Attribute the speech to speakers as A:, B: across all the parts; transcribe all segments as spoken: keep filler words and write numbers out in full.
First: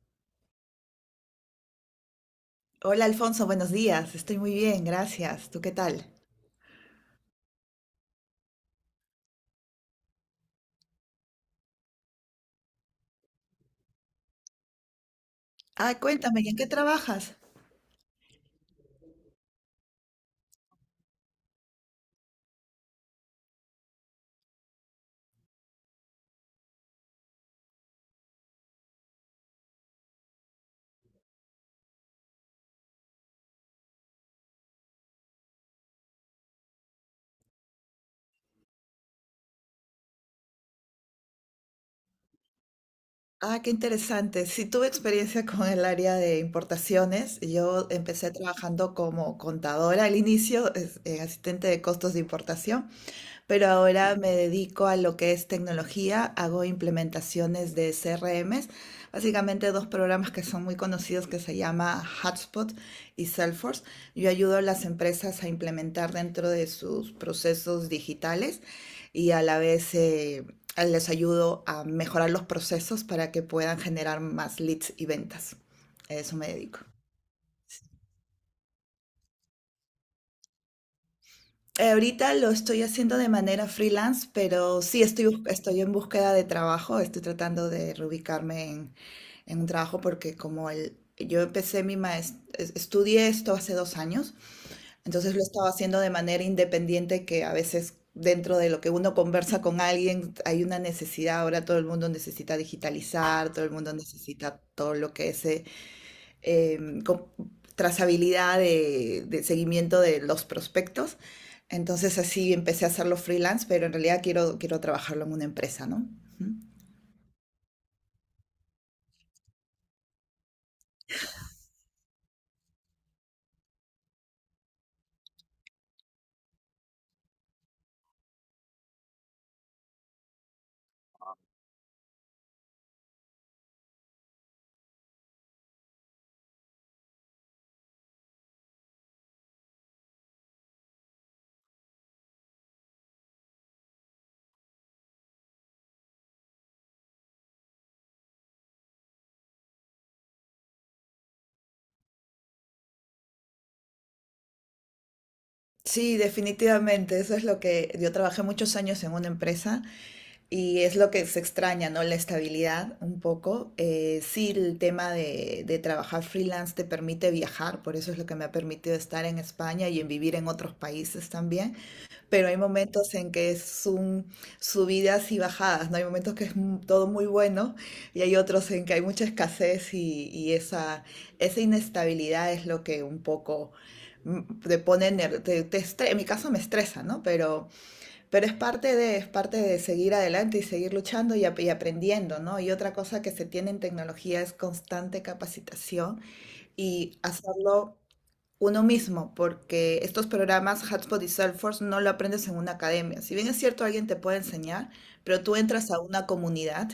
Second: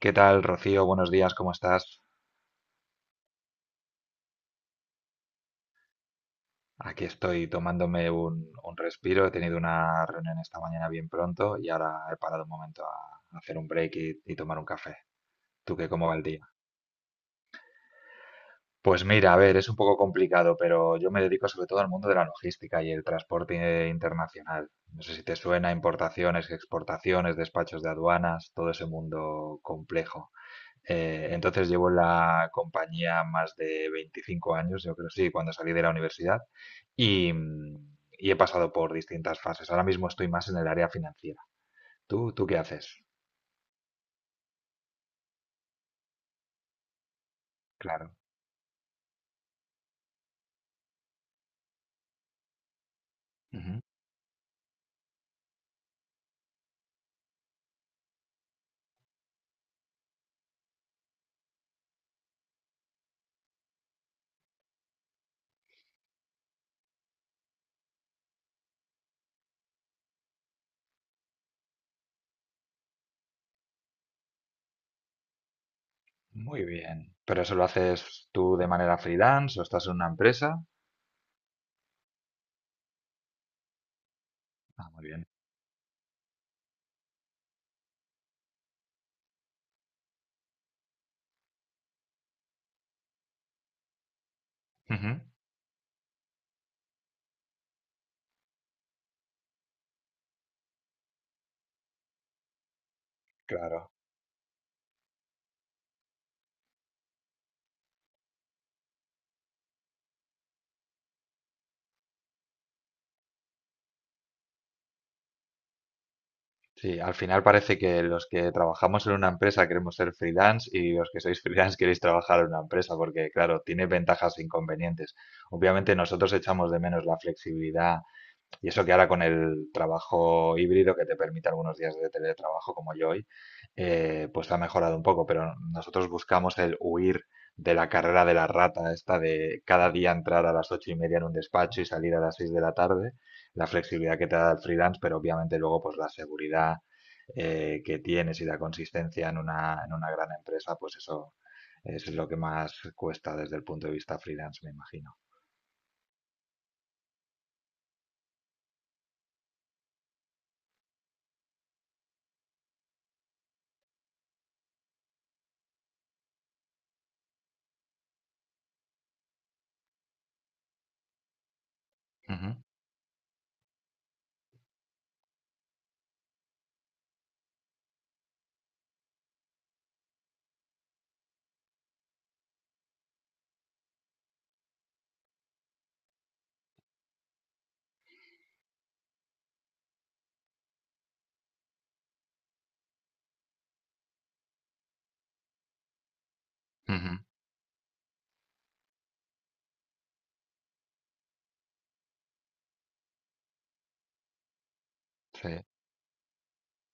A: ¿Qué tal, Rocío? Buenos días, ¿cómo estás?
B: Hola Alfonso, buenos días. Estoy muy bien, gracias. ¿Tú qué tal?
A: Aquí estoy tomándome un, un respiro. He tenido una reunión esta mañana bien pronto y ahora he parado un momento a hacer un break y, y tomar un café. ¿Tú qué,
B: Ah,
A: cómo va el
B: cuéntame,
A: día?
B: ¿y en qué trabajas?
A: Pues mira, a ver, es un poco complicado, pero yo me dedico sobre todo al mundo de la logística y el transporte internacional. No sé si te suena importaciones, exportaciones, despachos de aduanas, todo ese mundo complejo. Eh, entonces llevo en la compañía más de veinticinco años, yo creo, sí, cuando salí de la universidad y, mm, y he pasado por distintas fases. Ahora mismo estoy más en el área financiera. ¿Tú, tú qué haces?
B: Ah, qué interesante. Sí, tuve experiencia con el área de importaciones. Yo
A: Claro.
B: empecé trabajando como contadora al inicio, es- eh, asistente de costos de importación, pero
A: Ujú.
B: ahora me dedico a lo que es tecnología, hago implementaciones de C R Ms, básicamente dos programas que son muy conocidos que se llama Hubspot y Salesforce. Yo ayudo a las empresas a implementar dentro de sus procesos digitales y a la vez eh, les ayudo a mejorar los procesos para que puedan generar más leads y ventas. A eso me
A: Muy
B: dedico.
A: bien. ¿Pero eso lo haces tú de manera freelance o estás en una empresa?
B: Eh, ahorita lo estoy haciendo de manera freelance, pero
A: Ah, muy
B: sí
A: bien.
B: estoy, bus- estoy en búsqueda de trabajo, estoy tratando de reubicarme en, en un trabajo porque como el, yo empecé mi maestría, estudié esto hace dos años,
A: Ujú.
B: entonces lo estaba haciendo de manera independiente que a veces dentro de lo que uno conversa con alguien hay una necesidad, ahora todo el mundo necesita digitalizar, todo el mundo
A: Claro.
B: necesita todo lo que es eh, em, co- trazabilidad de, de seguimiento de los prospectos. Entonces así empecé a hacerlo freelance, pero en realidad quiero, quiero trabajarlo en una empresa, ¿no? Ujú.
A: Sí, al final parece que los que trabajamos en una empresa queremos ser freelance y los que sois freelance queréis trabajar en una empresa porque, claro, tiene ventajas e inconvenientes. Obviamente nosotros echamos de menos la flexibilidad y eso que ahora con el trabajo híbrido que te permite algunos días de teletrabajo como yo hoy, eh, pues ha mejorado un poco, pero nosotros buscamos el huir de la carrera de la rata, esta de cada día entrar a las ocho y media en un despacho y salir a las seis de la tarde, la flexibilidad que te da el freelance, pero obviamente luego pues la seguridad eh, que tienes y la consistencia en una, en una gran empresa, pues eso, eso es lo que más cuesta desde el punto de vista freelance, me imagino.
B: Sí, definitivamente, eso es lo que yo trabajé muchos años en una empresa y es lo que se extraña, ¿no? La estabilidad un poco. Eh, sí, el tema de, de trabajar freelance te permite viajar, por eso es lo que me ha permitido estar en España y en vivir en otros países también. Pero
A: Ujú,
B: hay momentos en que es un subidas y bajadas, ¿no? Hay momentos que es mu- todo muy bueno y hay otros en que hay mucha escasez y, y esa, esa inestabilidad es lo que un poco mm, te pone, ner- te, te estre- en mi caso me estresa, ¿no? Pero, pero, es parte de, es parte de seguir adelante y seguir luchando y, ap- y aprendiendo, ¿no? Y otra cosa que se tiene en tecnología es constante capacitación
A: ujú,
B: y hacerlo uno mismo, porque estos programas Hotspot y Salesforce no lo aprendes en una academia. Si bien es cierto, alguien te puede enseñar, pero
A: sí,
B: tú entras a una comunidad,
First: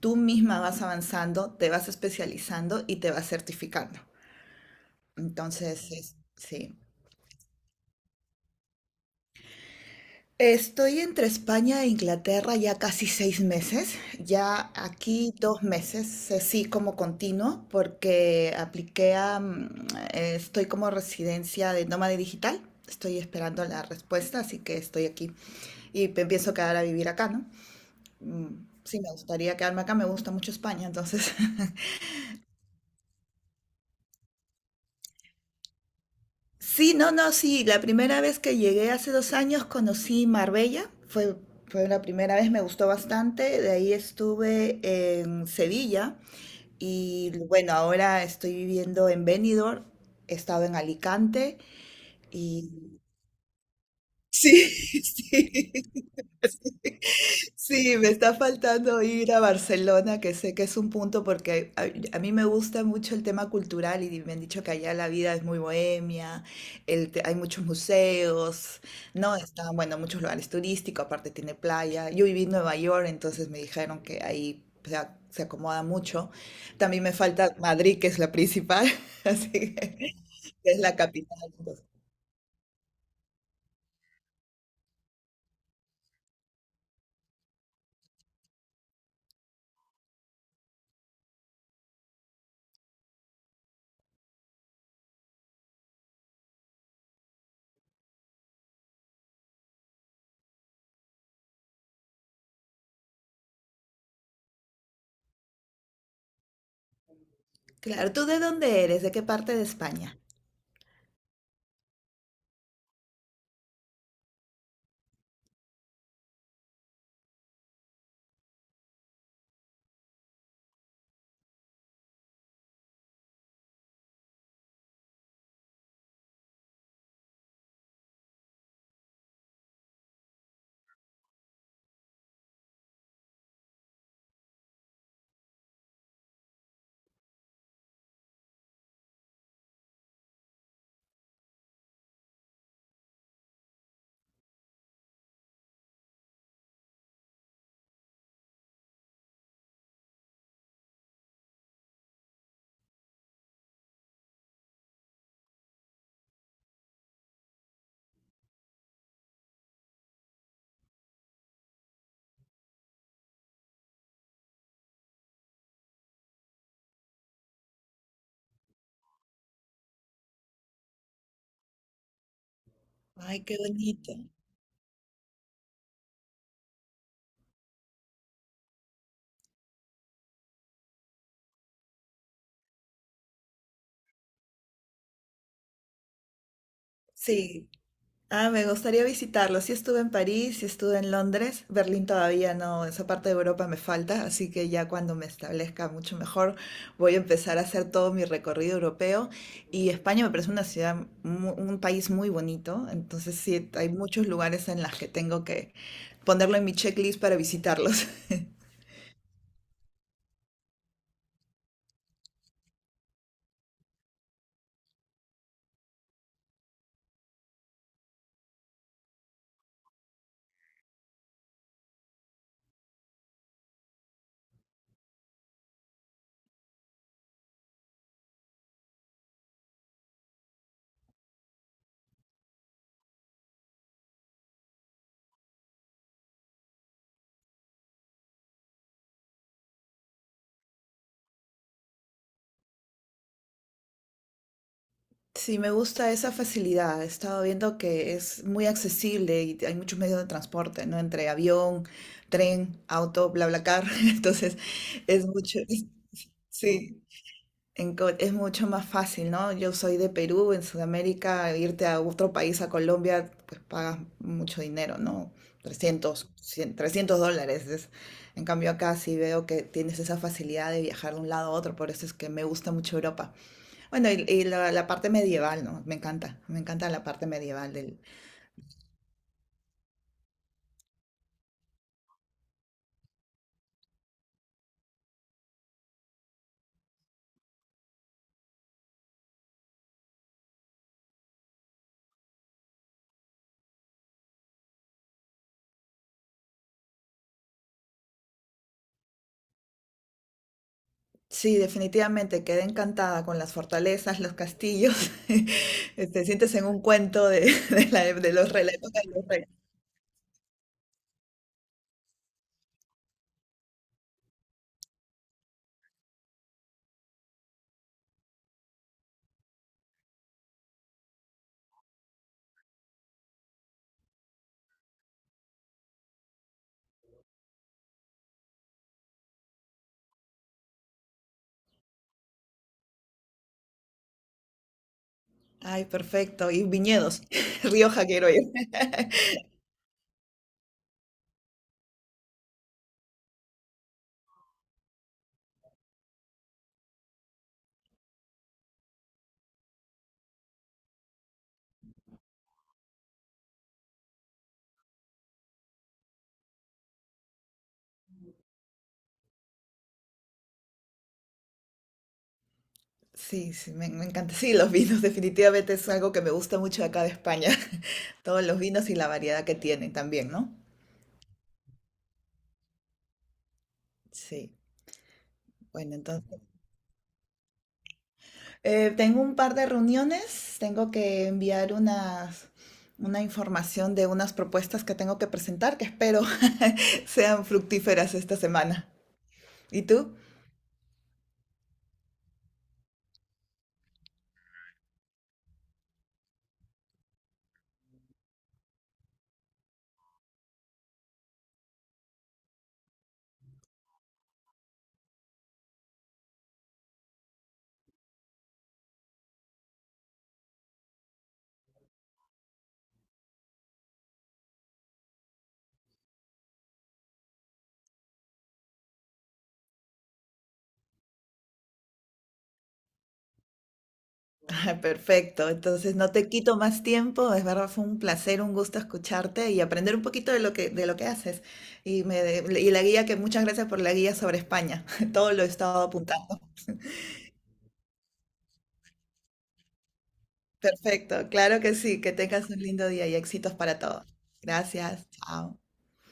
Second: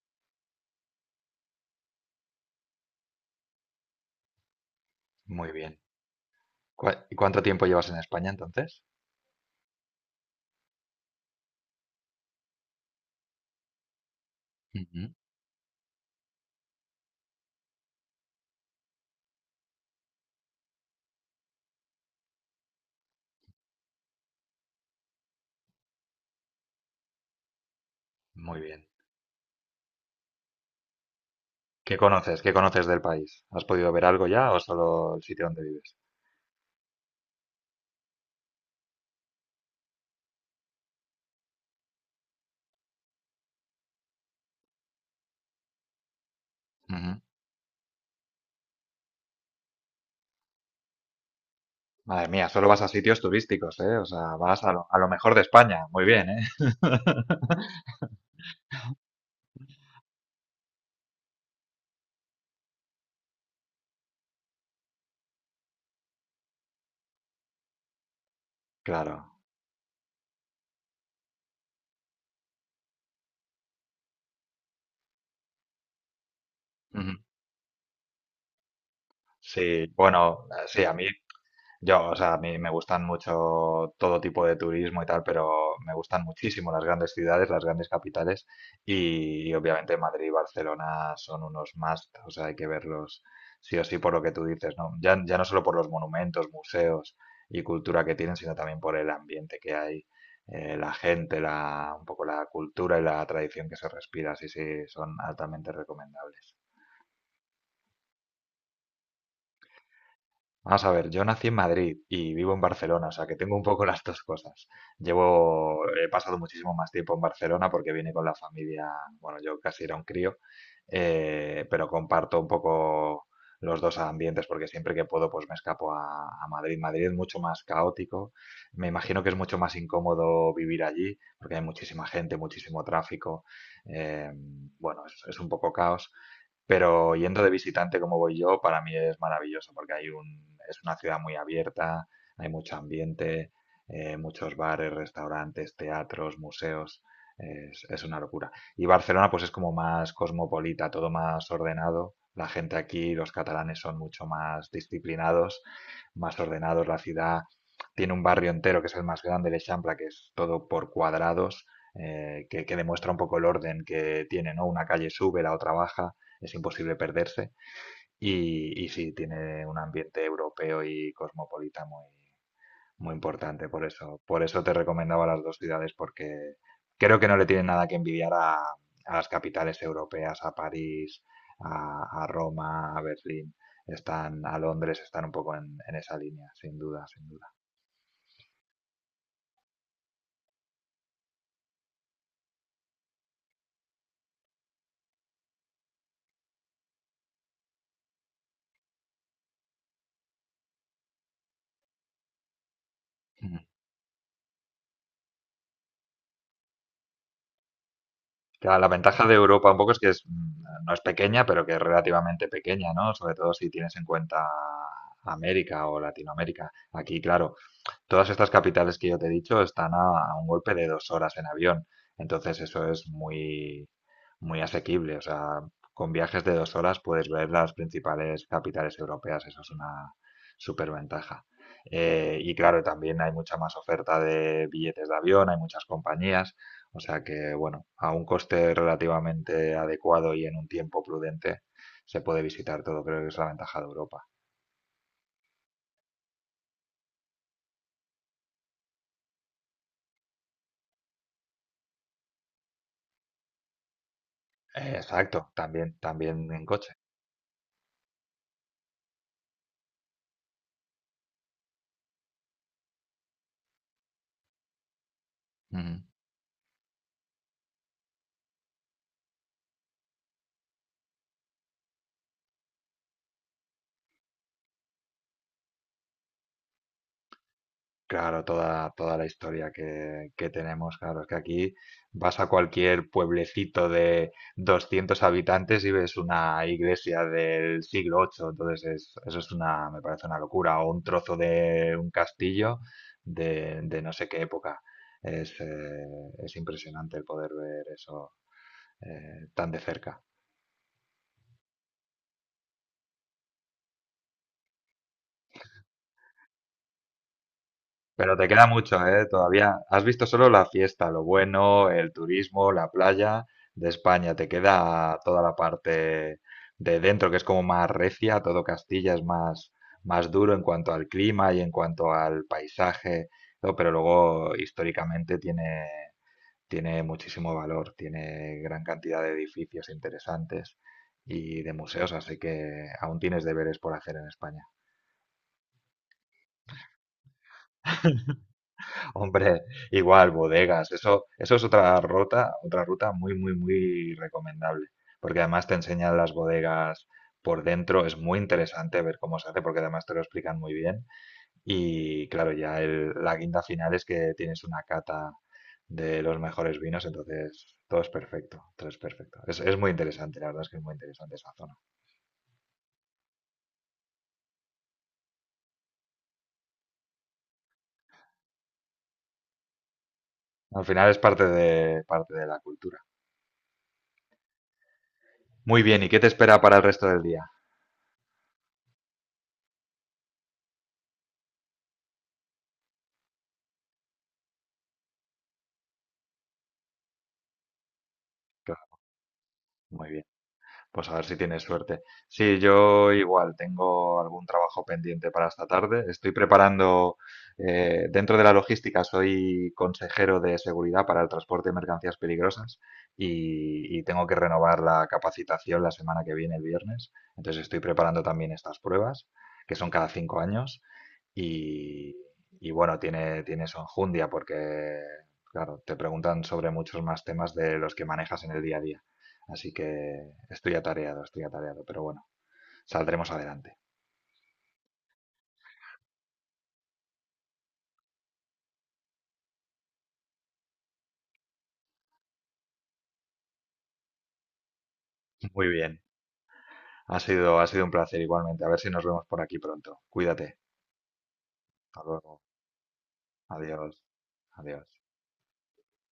B: tú misma vas avanzando, te vas especializando y te vas certificando.
A: muy bien.
B: Entonces, es- sí.
A: ¿Cua- ¿Y cuánto tiempo llevas en España entonces?
B: Estoy entre España e Inglaterra ya casi seis meses, ya
A: Ujú.
B: aquí dos meses, eh, sí como continuo, porque apliqué a, mm, eh, estoy como residencia de nómada digital, estoy esperando la respuesta, así que estoy aquí y pe- pienso quedar a vivir acá, ¿no?
A: Muy
B: Mm,
A: bien.
B: Sí, me gustaría quedarme acá, me gusta mucho España, entonces
A: ¿Qué conoces? ¿Qué conoces del país? ¿Has podido ver algo ya o solo el sitio donde vives?
B: Sí, no, no, sí. La primera vez que llegué hace dos años conocí Marbella. Fue, fue la primera vez, me gustó bastante. De ahí estuve en Sevilla
A: Ujú.
B: y bueno, ahora estoy viviendo en Benidorm. He estado en Alicante
A: Madre mía, solo vas a
B: y...
A: sitios turísticos, ¿eh? O sea, vas a lo, a
B: Sí,
A: lo mejor de España. Muy
B: sí.
A: bien, ¿eh?
B: Sí, me está faltando ir a Barcelona, que sé que es un punto porque a, a mí me gusta mucho el tema cultural y me han dicho que allá la vida es muy bohemia, el te- hay muchos museos,
A: Claro.
B: ¿no? Están, bueno, muchos lugares turísticos, aparte tiene playa. Yo viví en Nueva York, entonces me dijeron que ahí se, a- se acomoda mucho. También
A: Ujú.
B: me falta Madrid, que es la principal, así
A: Sí,
B: que
A: bueno, eh,
B: es
A: sí, a
B: la
A: mí
B: capital, entonces.
A: yo, o sea, a mí me gustan mucho todo tipo de turismo y tal, pero me gustan muchísimo las grandes ciudades, las grandes capitales y, y obviamente Madrid y Barcelona son unos must, o sea, hay que verlos sí o sí por lo que tú dices, ¿no? Ya, ya no solo por los monumentos, museos y cultura que tienen, sino también por el ambiente que hay, eh, la gente, la, un poco la cultura y la tradición que se respira, sí, sí, son altamente recomendables.
B: Claro, ¿tú de dónde eres? ¿De qué parte de España?
A: Vamos a ver, yo nací en Madrid y vivo en Barcelona, o sea que tengo un poco las dos cosas. Llevo, he pasado muchísimo más tiempo en Barcelona porque vine con la familia, bueno, yo casi era un crío, eh, pero comparto un poco los dos ambientes porque siempre que puedo pues me escapo a, a, Madrid. Madrid es mucho más caótico, me imagino que es mucho más incómodo vivir allí porque hay muchísima gente, muchísimo tráfico, eh, bueno, es, es un poco caos. Pero yendo de visitante como voy yo, para mí es maravilloso porque hay un, es una ciudad muy abierta, hay mucho ambiente, eh, muchos bares, restaurantes, teatros, museos. Es, es una locura. Y Barcelona pues es como más cosmopolita, todo más ordenado. La gente aquí, los catalanes son mucho más disciplinados, más ordenados. La ciudad tiene un barrio entero que es el más grande, el Eixample, que es todo por cuadrados, eh, que, que demuestra un poco el orden que tiene, ¿no? Una calle sube, la otra baja, es imposible perderse. Y, y sí, tiene un ambiente europeo y cosmopolita muy, muy
B: Ay, qué
A: importante, por
B: bonito.
A: eso, por eso te recomendaba las dos ciudades, porque creo que no le tienen nada que envidiar a, a las capitales europeas, a París, a, a Roma, a Berlín, están a Londres, están un poco en, en esa línea, sin duda, sin duda.
B: Sí. Ah, me gustaría visitarlo. Sí estuve en París, sí estuve en Londres. Berlín todavía no, esa parte de Europa me falta, así que ya cuando me establezca mucho mejor voy a empezar a hacer todo mi recorrido europeo. Y España me parece una ciudad, mu- un país muy bonito, entonces
A: Ujú.
B: sí, hay muchos lugares en los que tengo que ponerlo en mi checklist para visitarlos.
A: Claro, la ventaja de Europa un poco es que es, mm, no es pequeña, pero que es relativamente pequeña, ¿no? Sobre todo si tienes en cuenta América o Latinoamérica. Aquí, claro, todas estas capitales que yo te he dicho están a, a un golpe de dos horas en avión, entonces eso es muy, muy asequible. O sea, con viajes de dos horas puedes ver las principales capitales europeas, eso es una superventaja. Eh, y claro, también hay mucha más oferta de billetes de avión, hay muchas compañías, o sea que, bueno, a un coste relativamente adecuado y en un tiempo prudente se puede visitar todo, creo que es la ventaja de Europa.
B: Sí, me gusta esa facilidad. He estado viendo que es muy accesible y hay muchos medios de transporte, ¿no? Entre avión, tren, auto, BlaBlaCar. Entonces,
A: Eh,
B: es
A: exacto,
B: mucho, es-
A: también, también en coche.
B: sí, en co- es mucho más fácil, ¿no? Yo soy de Perú, en Sudamérica, irte a otro país, a Colombia, pues pagas mucho dinero, ¿no?
A: Ujú.
B: Trescientos, cien, trescientos dólares. Es- en cambio, acá sí veo que tienes esa facilidad de viajar de un lado a otro, por eso es que me gusta mucho Europa. Bueno, y, y la, la parte medieval, ¿no? Me encanta, me encanta la parte medieval del...
A: Claro, toda, toda, la historia que, que tenemos, claro, es que aquí vas a cualquier pueblecito de doscientos habitantes y ves una iglesia del siglo octavo, entonces es- eso es una, me parece una locura, o un trozo de un castillo de, de no sé qué época. Es, eh, es impresionante el poder ver eso eh, tan de cerca.
B: Sí, definitivamente quedé encantada con las fortalezas, los castillos. Te sientes en un cuento de, de la, de
A: Pero te
B: los re-
A: queda
B: la
A: mucho,
B: época de
A: ¿eh?
B: los reyes.
A: Todavía has visto solo la fiesta, lo bueno, el turismo, la playa de España. Te queda toda la parte de dentro, que es como más recia, todo Castilla es más, más, duro en cuanto al clima y en cuanto al paisaje, ¿no? Pero luego históricamente tiene, tiene muchísimo valor, tiene gran cantidad de edificios interesantes y de museos, así que aún tienes deberes por hacer en España.
B: Ay, perfecto. Y viñedos. Rioja quiero ir.
A: Hombre, igual, bodegas. Eso, eso es otra ruta, otra ruta muy, muy, muy recomendable. Porque además te enseñan las bodegas por dentro. Es muy interesante ver cómo se hace, porque además te lo explican muy bien. Y claro, ya el- la guinda final es que tienes una cata de los mejores vinos, entonces todo es perfecto, todo es perfecto. Es, es muy interesante, la verdad es que es muy interesante esa zona.
B: Sí, sí, me, me encanta. Sí, los vinos definitivamente es algo que me gusta mucho de acá de España. Todos los vinos y la variedad que tienen también, ¿no?
A: Al final es parte de, parte de la cultura.
B: Sí.
A: Muy bien,
B: Bueno,
A: ¿y qué te espera para el resto del día?
B: Eh, tengo un par de reuniones, tengo que enviar unas, una información de unas propuestas que tengo que presentar, que espero sean fructíferas esta semana.
A: Claro,
B: ¿Y
A: muy
B: tú?
A: bien. Pues a ver si tienes suerte. Sí, yo igual tengo algún trabajo pendiente para esta tarde. Estoy preparando, eh, dentro de la logística, soy consejero de seguridad para el transporte de mercancías peligrosas y, y tengo que renovar la capacitación la semana que viene, el viernes. Entonces estoy preparando también estas pruebas, que son cada cinco años. Y, y bueno, tiene, tiene, su enjundia porque, claro, te preguntan sobre muchos más temas de los que manejas en el día a día. Así que estoy atareado, estoy atareado, pero bueno, saldremos adelante.
B: Ah, Perfecto, entonces no te quito más tiempo, es verdad, fue un placer, un gusto escucharte y aprender un poquito de lo que, de lo que haces. Y, me, de- y la guía, que muchas gracias por la guía sobre España, todo lo he
A: Muy
B: estado
A: bien.
B: apuntando.
A: Ha sido, ha sido un placer igualmente. A ver si nos vemos por aquí pronto. Cuídate.
B: Perfecto, claro que sí,
A: Hasta
B: que
A: luego.
B: tengas un lindo día y éxitos para
A: Adiós.
B: todos.
A: Adiós.
B: Gracias, chao.